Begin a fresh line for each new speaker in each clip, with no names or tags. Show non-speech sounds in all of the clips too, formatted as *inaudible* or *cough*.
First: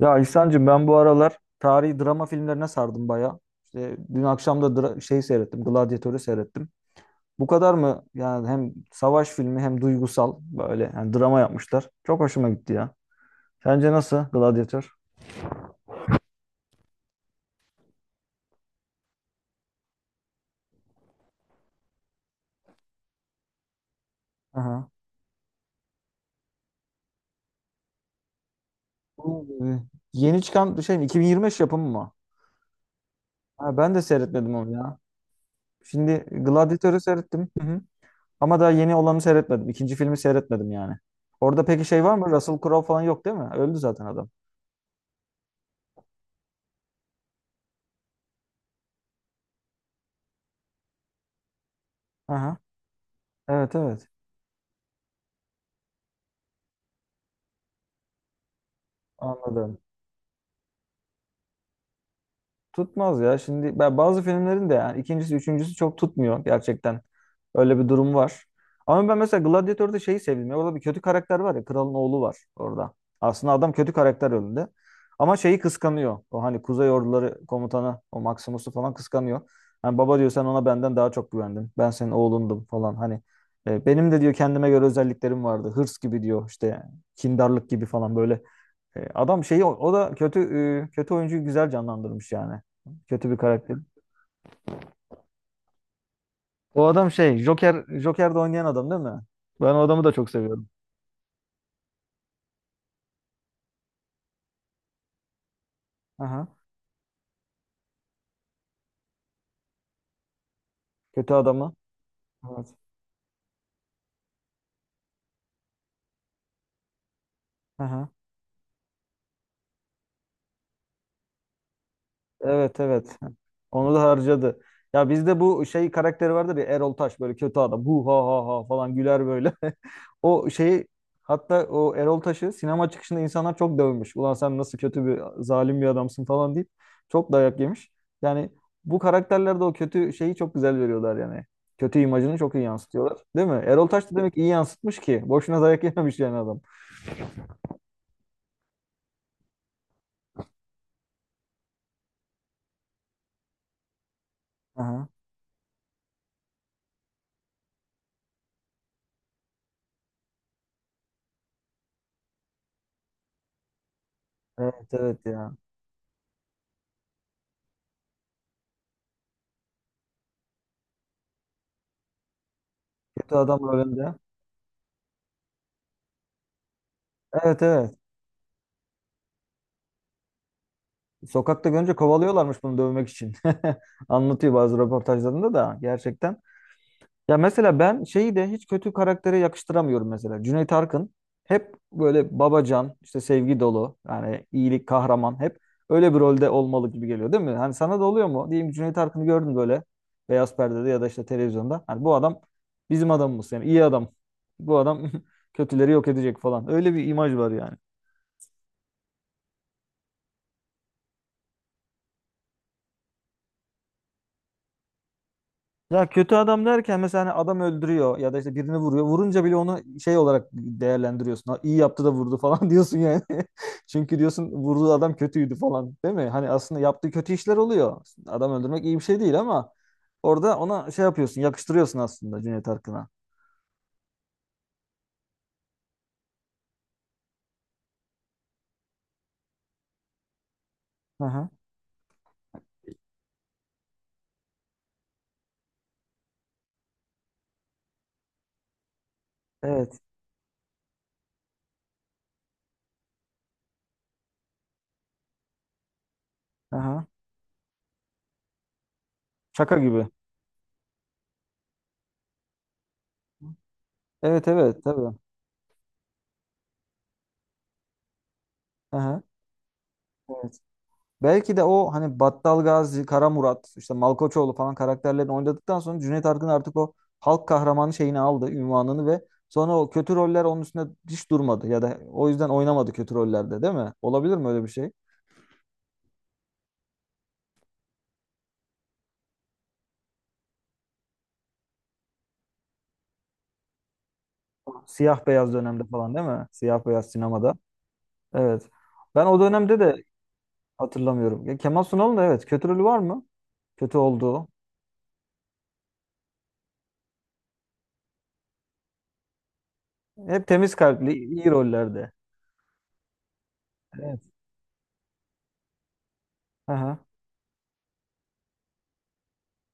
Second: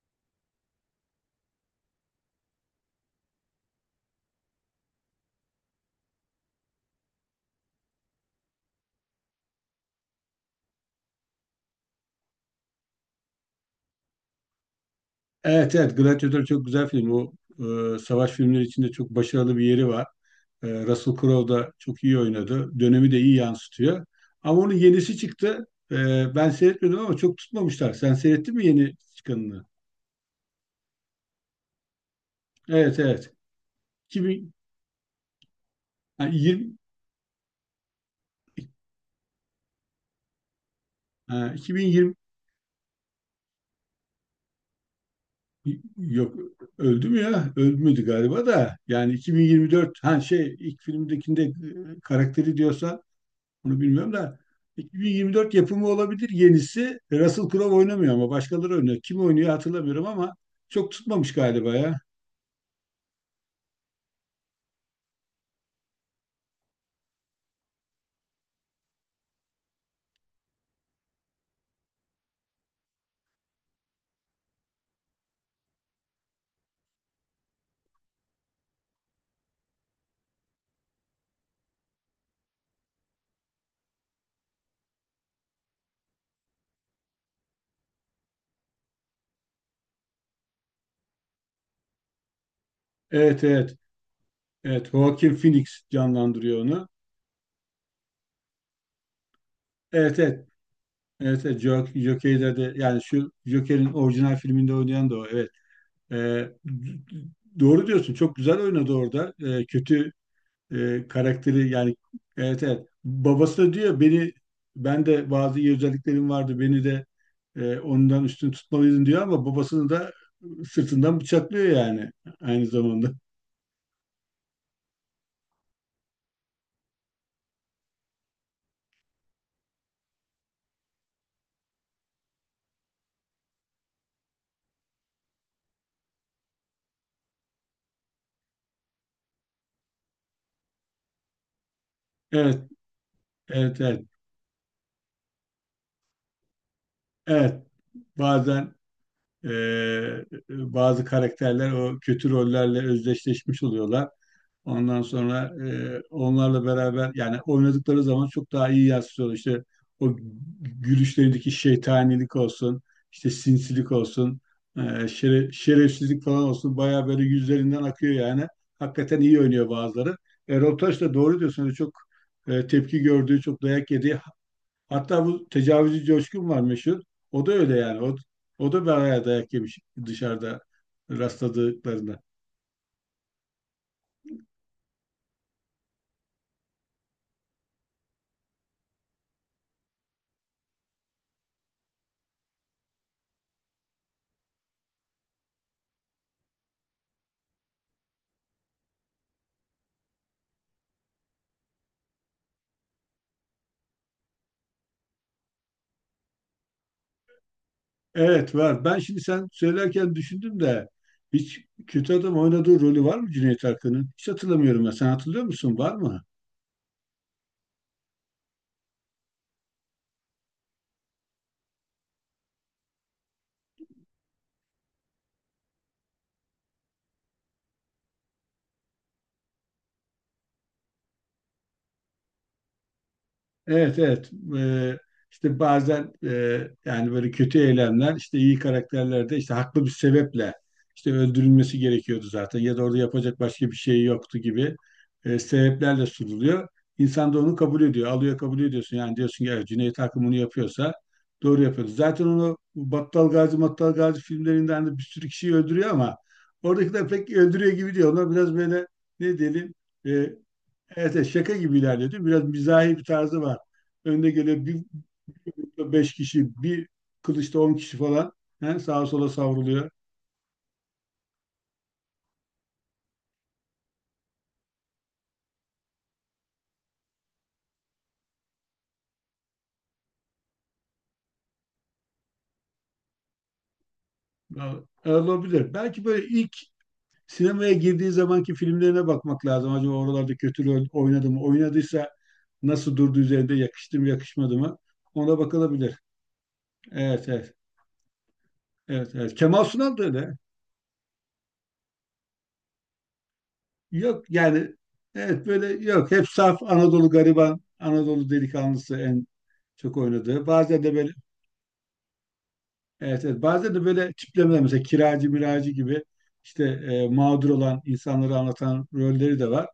Ya İhsan'cığım ben bu aralar tarihi drama filmlerine sardım baya. İşte dün akşam da seyrettim, Gladiator'u seyrettim. Bu kadar mı? Yani hem savaş filmi hem duygusal böyle yani drama yapmışlar. Çok hoşuma gitti ya. Sence nasıl Gladiator?
Evet, evet. Gladiator çok güzel film. O, savaş filmleri içinde çok başarılı bir yeri var. Russell Crowe da çok iyi oynadı. Dönemi de iyi yansıtıyor. Ama onun
Aha.
yenisi çıktı. E, Ben seyretmedim ama çok tutmamışlar. Sen seyrettin mi yeni
Bu,
çıkanını?
e, Yeni çıkan şey mi? 2025 yapımı mı?
Evet, evet.
Ha, ben de
2000,
seyretmedim onu ya.
ha,
Şimdi
20,
Gladiator'u seyrettim. Hı hı. Ama daha yeni olanı seyretmedim. İkinci filmi seyretmedim yani.
ha,
Orada peki şey
2020.
var mı? Russell Crowe falan yok değil mi? Öldü zaten adam.
Yok. Öldü mü ya? Ölmedi galiba da. Yani 2024, ha, şey, ilk filmdekinde, karakteri
Aha.
diyorsan
Evet,
onu
evet.
bilmiyorum da 2024 yapımı olabilir yenisi. Russell Crowe oynamıyor ama başkaları oynuyor. Kim oynuyor
Anladım.
hatırlamıyorum ama çok tutmamış galiba ya.
Tutmaz ya. Şimdi ben bazı filmlerin de yani ikincisi, üçüncüsü çok tutmuyor gerçekten. Öyle bir durum var. Ama ben mesela Gladiator'da şeyi sevdim. Ya, orada bir kötü karakter var ya. Kralın oğlu var orada. Aslında adam kötü karakter önünde. Ama şeyi kıskanıyor. O hani Kuzey Orduları komutanı, o Maximus'u falan kıskanıyor. Hani baba diyor sen ona benden daha çok güvendin. Ben senin oğlundum falan. Hani benim de diyor kendime göre özelliklerim vardı. Hırs gibi diyor işte kindarlık gibi falan böyle. Adam şeyi o, o da kötü e, kötü oyuncuyu güzel canlandırmış yani. Kötü bir
Evet, evet.
karakter.
Evet, Joaquin Phoenix canlandırıyor
O
onu.
adam şey Joker'de oynayan adam değil mi? Ben o adamı da
Evet,
çok
evet.
seviyorum.
Evet, evet, Joker'de de yani şu Joker'in orijinal filminde oynayan da o, evet. Ee,
Aha.
d- doğru diyorsun, çok güzel oynadı orada. Kötü,
Kötü
karakteri
adamı.
yani. Evet,
Evet.
evet, babası da diyor, beni, ben de bazı iyi özelliklerim vardı, beni de
Aha.
ondan üstün tutmalıydın diyor ama babasını da sırtından bıçaklıyor yani, aynı
Evet,
zamanda.
evet. Onu da harcadı. Ya bizde bu şey karakteri vardır ya Erol Taş böyle kötü adam. Bu ha ha ha falan güler böyle. *laughs* O şeyi hatta o Erol Taş'ı sinema çıkışında insanlar çok dövmüş. Ulan sen nasıl kötü bir zalim bir adamsın falan deyip çok dayak yemiş. Yani bu karakterlerde o kötü şeyi çok güzel veriyorlar yani. Kötü imajını çok iyi
Evet,
yansıtıyorlar. Değil mi?
evet,
Erol
evet,
Taş da demek iyi yansıtmış ki. Boşuna dayak yememiş yani adam.
evet. Bazen e, bazı karakterler o kötü rollerle özdeşleşmiş oluyorlar. Ondan
Aha.
sonra onlarla beraber yani oynadıkları zaman çok daha iyi yansıtıyor. İşte o gülüşlerindeki şeytanilik olsun, işte sinsilik olsun, e,
Evet, evet ya.
şerefsizlik falan olsun bayağı böyle yüzlerinden akıyor yani. Hakikaten iyi oynuyor bazıları. Erol Taş da doğru diyorsun. Öyle çok tepki
Kötü
gördüğü, çok
adamlar
dayak
önde.
yediği. Hatta bu tecavüzcü Coşkun var, meşhur. O da
Evet,
öyle
evet.
yani. O da bayağı dayak yemiş, dışarıda
Sokakta görünce
rastladıklarında.
kovalıyorlarmış bunu dövmek için. *laughs* Anlatıyor bazı röportajlarında da gerçekten. Ya mesela ben şeyi de hiç kötü karaktere yakıştıramıyorum mesela. Cüneyt Arkın hep böyle babacan, işte sevgi dolu, yani iyilik kahraman hep öyle bir rolde olmalı gibi geliyor değil mi? Hani sana da oluyor mu? Diyeyim ki Cüneyt Arkın'ı gördün böyle beyaz perdede ya da işte televizyonda. Hani bu adam bizim adamımız yani iyi adam. Bu adam *laughs* kötüleri yok edecek falan. Öyle bir imaj var yani.
Evet, var. Ben şimdi sen söylerken düşündüm de hiç kötü adam oynadığı rolü var mı Cüneyt Arkın'ın? Hiç hatırlamıyorum ben. Sen hatırlıyor musun? Var
Ya
mı?
kötü adam derken mesela hani adam öldürüyor ya da işte birini vuruyor. Vurunca bile onu şey olarak değerlendiriyorsun. Ha, iyi yaptı da vurdu falan *laughs* diyorsun yani. *laughs* Çünkü diyorsun vurduğu adam kötüydü falan değil mi? Hani aslında yaptığı kötü işler oluyor. Adam öldürmek iyi bir şey değil ama orada ona şey yapıyorsun, yakıştırıyorsun aslında Cüneyt Arkın'a.
Evet, evet. İşte bazen yani böyle kötü eylemler, işte iyi karakterlerde, işte haklı bir sebeple, işte
Hı hı.
öldürülmesi gerekiyordu zaten ya da orada yapacak başka bir şey yoktu gibi sebeplerle sunuluyor. İnsan da onu kabul ediyor, alıyor, kabul ediyorsun yani, diyorsun ki, "Evet, Cüneyt
Evet.
Arkın bunu yapıyorsa doğru yapıyordu." Zaten onu Battal Gazi Mattal Gazi filmlerinden de bir sürü kişiyi öldürüyor ama
Hı hı.
oradakiler pek öldürüyor gibi diyor. Onlar biraz böyle, ne diyelim.
Şaka gibi.
Evet, evet, şaka gibi ilerliyordu. Biraz mizahi bir tarzı var. Önde
Evet,
gele bir,
evet tabii.
bir grupta beş kişi, bir kılıçta 10 kişi falan, he,
Hı
sağa
hı.
sola savruluyor.
Evet. Belki de o hani Battal Gazi, Kara Murat, işte Malkoçoğlu falan karakterlerini oynadıktan sonra Cüneyt Arkın artık o halk kahramanı şeyini aldı, ünvanını ve sonra o kötü roller onun üstünde hiç durmadı ya da o yüzden oynamadı kötü rollerde değil mi? Olabilir mi öyle bir
Ya,
şey?
olabilir. Belki böyle ilk sinemaya girdiği zamanki filmlerine bakmak lazım. Acaba oralarda kötü rol oynadı mı? Oynadıysa nasıl durdu üzerinde? Yakıştı mı, yakışmadı mı?
Siyah
Ona
beyaz dönemde
bakılabilir.
falan değil mi? Siyah beyaz
Evet, evet.
sinemada. Evet.
Evet,
Ben
evet.
o
Kemal
dönemde
Sunal da
de
öyle.
hatırlamıyorum. Ya Kemal Sunal'ın da evet kötü rolü var mı? Kötü
Yok
olduğu.
yani, evet, böyle yok. Hep saf Anadolu gariban, Anadolu delikanlısı en çok oynadığı.
Hep temiz
Bazen de böyle.
kalpli, iyi rollerde.
Evet, evet. Bazen de böyle
Evet.
tiplemeler, mesela kiracı miracı gibi işte
Aha,
mağdur olan insanları anlatan rolleri de var.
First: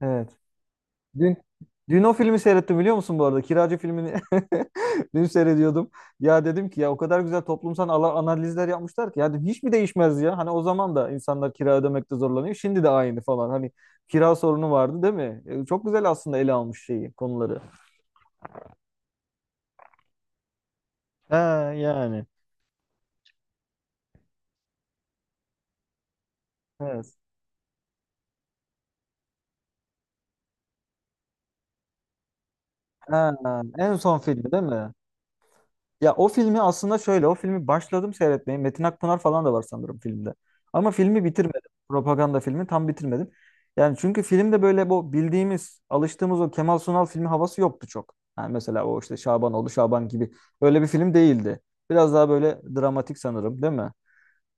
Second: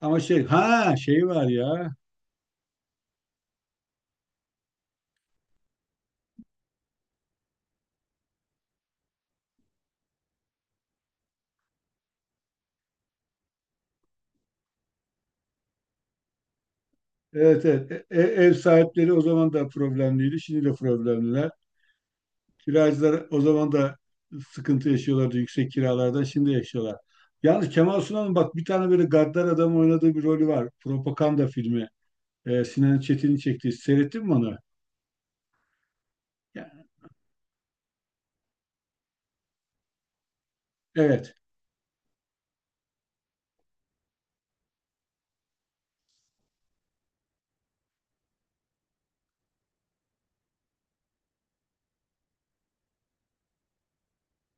Ama
evet.
şey, ha, şey
Dün
var ya.
dün o filmi seyrettim biliyor musun bu arada? Kiracı filmini *laughs* dün seyrediyordum. Ya dedim ki ya o kadar güzel toplumsal analizler yapmışlar ki ya dedim, hiç mi değişmez ya? Hani o zaman da insanlar kira ödemekte zorlanıyor. Şimdi de aynı falan. Hani kira sorunu vardı değil mi? E, çok güzel aslında ele almış şeyi, konuları.
Evet, evet. Ev sahipleri o zaman da problemliydi, şimdi de
Ha
problemliler.
yani.
Kiracılar o zaman da sıkıntı yaşıyorlardı yüksek kiralardan. Şimdi yaşıyorlar.
Evet.
Yalnız Kemal Sunal'ın bak bir tane böyle gaddar adam oynadığı bir rolü var. Propaganda filmi. Sinan
Ha,
Çetin'in çektiği.
en son
Seyrettin mi
filmi
onu?
değil mi? Ya o filmi
Ya,
aslında şöyle, o filmi başladım seyretmeye. Metin Akpınar falan da var sanırım filmde. Ama filmi
evet.
bitirmedim. Propaganda filmi tam bitirmedim. Yani çünkü filmde böyle bu bildiğimiz, alıştığımız o Kemal Sunal filmi havası yoktu çok. Yani mesela o işte Şabanoğlu, Şaban gibi öyle bir film değildi. Biraz daha böyle dramatik sanırım, değil mi?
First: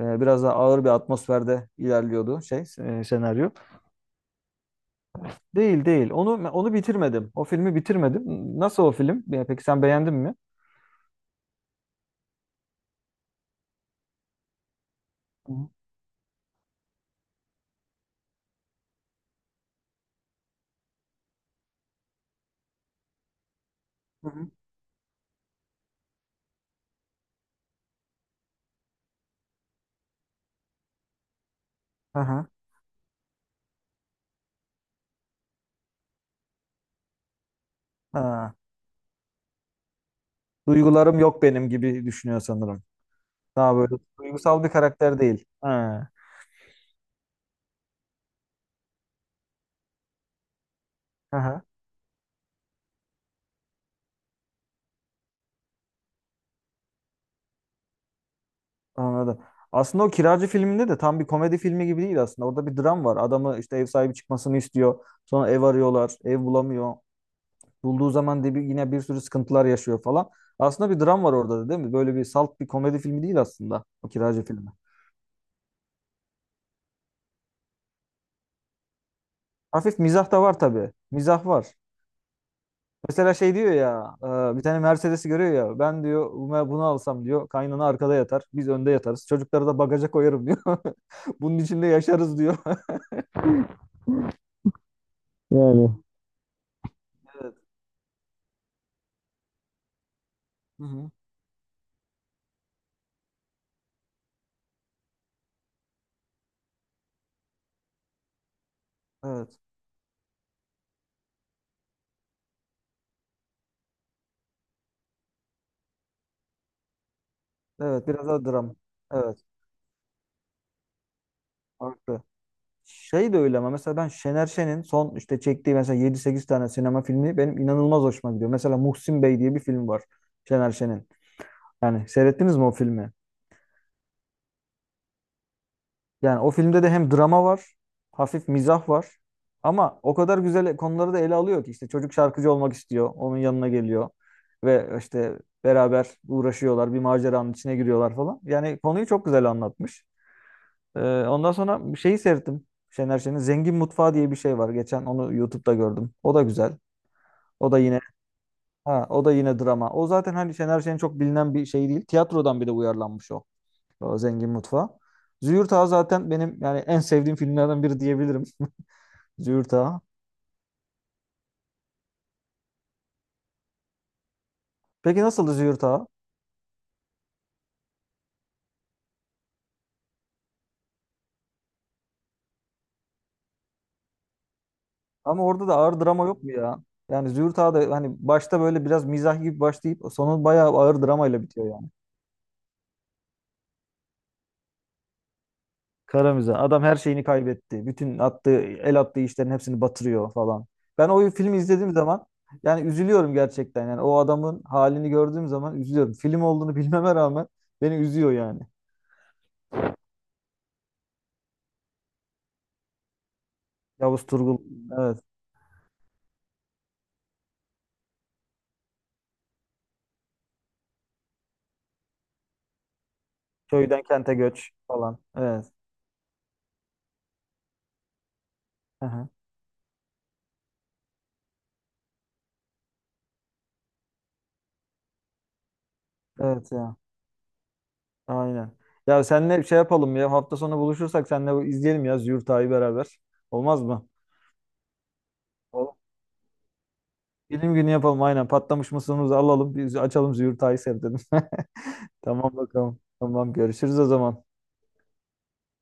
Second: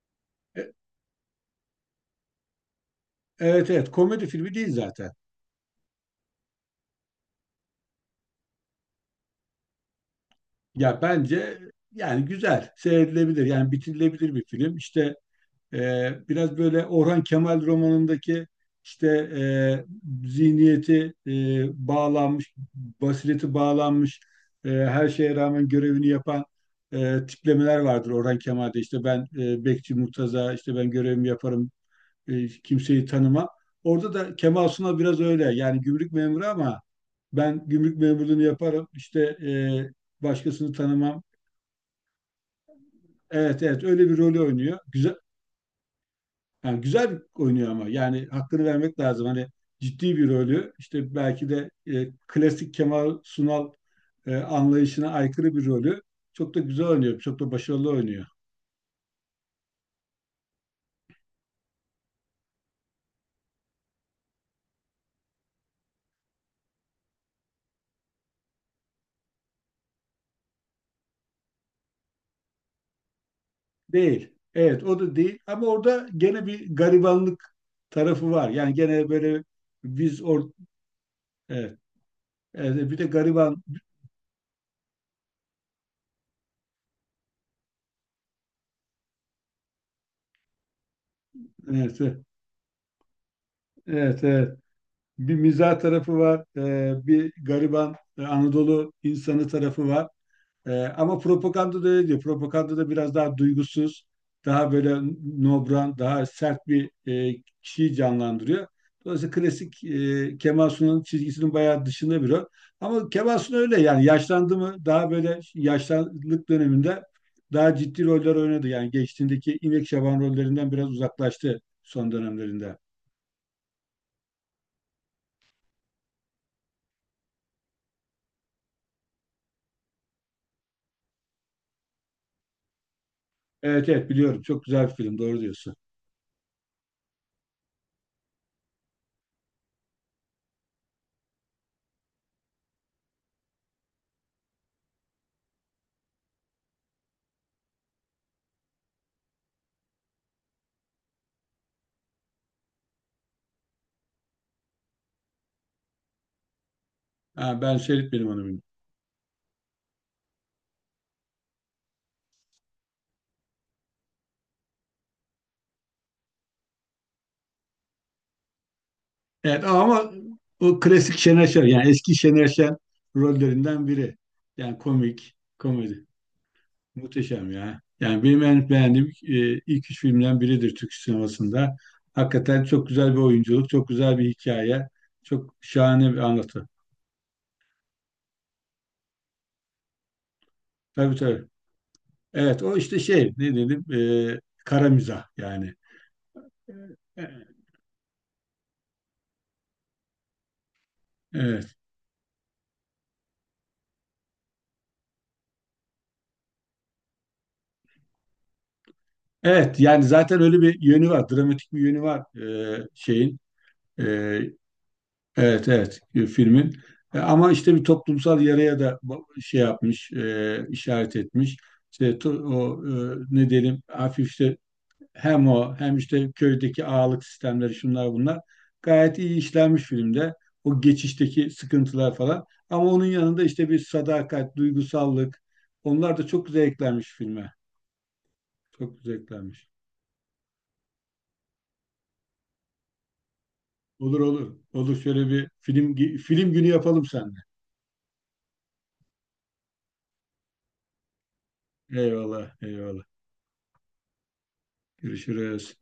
Biraz daha
E-
ağır bir atmosferde ilerliyordu senaryo.
evet, evet. Komedi filmi değil zaten.
Değil değil. Onu bitirmedim. O filmi bitirmedim. Nasıl o film? Ya peki sen beğendin mi?
Ya bence yani güzel, seyredilebilir. Yani bitirilebilir bir film. İşte
Hı hı.
biraz böyle Orhan Kemal romanındaki, işte e, zihniyeti bağlanmış, basireti bağlanmış,
Hı hı.
her şeye rağmen görevini yapan tiplemeler vardır Orhan Kemal'de. İşte ben, Bekçi Murtaza, işte ben görevimi yaparım,
Aha.
kimseyi tanımam. Orada da Kemal Sunal biraz öyle. Yani gümrük memuru ama ben gümrük memurluğunu
Ha.
yaparım, işte, başkasını
Duygularım
tanımam.
yok benim gibi düşünüyor sanırım.
Evet,
Daha
evet,
böyle
öyle bir rolü
duygusal bir
oynuyor. Güzel,
karakter değil. Ha.
yani güzel oynuyor ama yani hakkını vermek lazım. Hani ciddi bir rolü işte, belki
Aha,
de klasik Kemal Sunal anlayışına aykırı bir rolü çok da güzel oynuyor. Çok da başarılı oynuyor.
anladım. Aslında o Kiracı filminde de tam bir komedi filmi gibi değil aslında. Orada bir dram var. Adamı işte ev sahibi çıkmasını istiyor. Sonra ev arıyorlar. Ev bulamıyor. Bulduğu zaman de bir, yine bir sürü sıkıntılar yaşıyor falan. Aslında bir dram var orada da değil mi? Böyle bir salt bir komedi filmi değil aslında o
Değil.
Kiracı filmi.
Evet, o da değil ama orada gene bir garibanlık tarafı var. Yani gene böyle,
Hafif
biz
mizah da var tabii. Mizah var.
evet, evet, bir de
Mesela şey
gariban,
diyor ya, bir tane Mercedes'i görüyor ya. Ben diyor, "Buna- bunu alsam," diyor. "Kaynana arkada yatar. Biz önde yatarız. Çocukları da bagaja koyarım," diyor. *laughs* "Bunun içinde
evet, evet,
yaşarız," diyor. *laughs*
evet. Evet. Bir mizah
Yani.
tarafı var. Bir
Evet.
gariban, Anadolu insanı tarafı var. Ee,
Hı-hı.
Ama propaganda da öyle diyor. Propaganda da biraz daha duygusuz, daha böyle nobran, daha sert bir kişiyi canlandırıyor. Dolayısıyla
Evet.
klasik Kemal Sunal'ın çizgisinin bayağı dışında bir o. Ama Kemal Sunal öyle yani yaşlandı mı daha böyle yaşlılık döneminde daha ciddi
Evet biraz
roller
daha
oynadı.
dram.
Yani
Evet.
geçtiğindeki İpek Şaban rollerinden biraz uzaklaştı son
Farklı.
dönemlerinde.
Şey de öyle ama mesela ben Şener Şen'in son işte çektiği mesela yedi sekiz tane sinema filmi benim inanılmaz hoşuma gidiyor. Mesela Muhsin Bey diye bir film var Şener Şen'in. Yani seyrettiniz mi o filmi?
Evet, evet, biliyorum. Çok güzel bir film. Doğru diyorsun.
Yani o filmde de hem drama var, hafif mizah var. Ama o kadar güzel konuları da ele alıyor ki işte çocuk şarkıcı olmak istiyor, onun yanına geliyor ve işte beraber uğraşıyorlar, bir maceranın içine giriyorlar falan. Yani konuyu çok güzel anlatmış. Ee, Ondan sonra bir şeyi seyrettim. Şener Şen'in Zengin Mutfağı diye bir şey var. Geçen onu YouTube'da gördüm. O da güzel.
Ha,
O
ben
da yine
seyretmedim onu.
ha, o da yine drama. O zaten hani Şener Şen'in çok bilinen bir şey değil. Tiyatrodan bir de uyarlanmış o. Zengin Mutfağı. Züğürt Ağa zaten benim yani en sevdiğim filmlerden biri diyebilirim.
Evet
Züğürt Ağa.
ama o klasik Şener Şen yani eski Şener Şen rollerinden biri. Yani
Peki
komik,
nasıldı Züğürt
komedi.
Ağa?
Muhteşem ya. Yani benim en beğendiğim, ilk üç filmden biridir Türk sinemasında. Hakikaten çok güzel bir oyunculuk, çok güzel bir hikaye,
Ama
çok
orada da ağır
şahane bir
drama yok mu
anlatı.
ya? Yani Züğürt Ağa da hani başta böyle biraz mizah gibi başlayıp sonu bayağı ağır
Tabii,
dramayla
tabii.
bitiyor yani.
Evet, o işte, şey, ne dedim, e, kara mizah yani.
Kara mizah. Adam her şeyini
E,
kaybetti. Bütün attığı, el attığı işlerin hepsini batırıyor falan. Ben o filmi
Evet.
izlediğim zaman yani üzülüyorum gerçekten. Yani o adamın halini gördüğüm zaman üzülüyorum. Film olduğunu *laughs* bilmeme rağmen beni üzüyor yani.
Evet, yani zaten öyle bir yönü var. Dramatik bir yönü var şeyin. e,
Yavuz Turgul. Evet.
Evet, evet, filmin. Ama işte bir toplumsal yaraya da şey yapmış, işaret etmiş. İşte o, ne diyelim,
Köyden
hafif,
kente
işte
göç falan.
hem
Evet.
o hem işte köydeki ağalık sistemleri, şunlar bunlar,
Hı
gayet
hı.
iyi işlenmiş filmde. O geçişteki sıkıntılar falan. Ama onun yanında işte bir sadakat, duygusallık, onlar da çok güzel
Evet ya.
eklenmiş filme.
Aynen.
Çok güzel
Ya senle bir
eklenmiş.
şey yapalım ya. Hafta sonu buluşursak senle izleyelim ya Züğürt Ağa'yı beraber. Olmaz mı?
Olur, olur. Olur, şöyle bir
Olur.
film günü yapalım seninle.
Bilim günü yapalım aynen. Patlamış mısırımızı alalım. Biz açalım Züğürt Ağa'yı seyredelim. *laughs*
Eyvallah,
Tamam bakalım.
eyvallah.
Tamam görüşürüz o zaman.
Görüşürüz.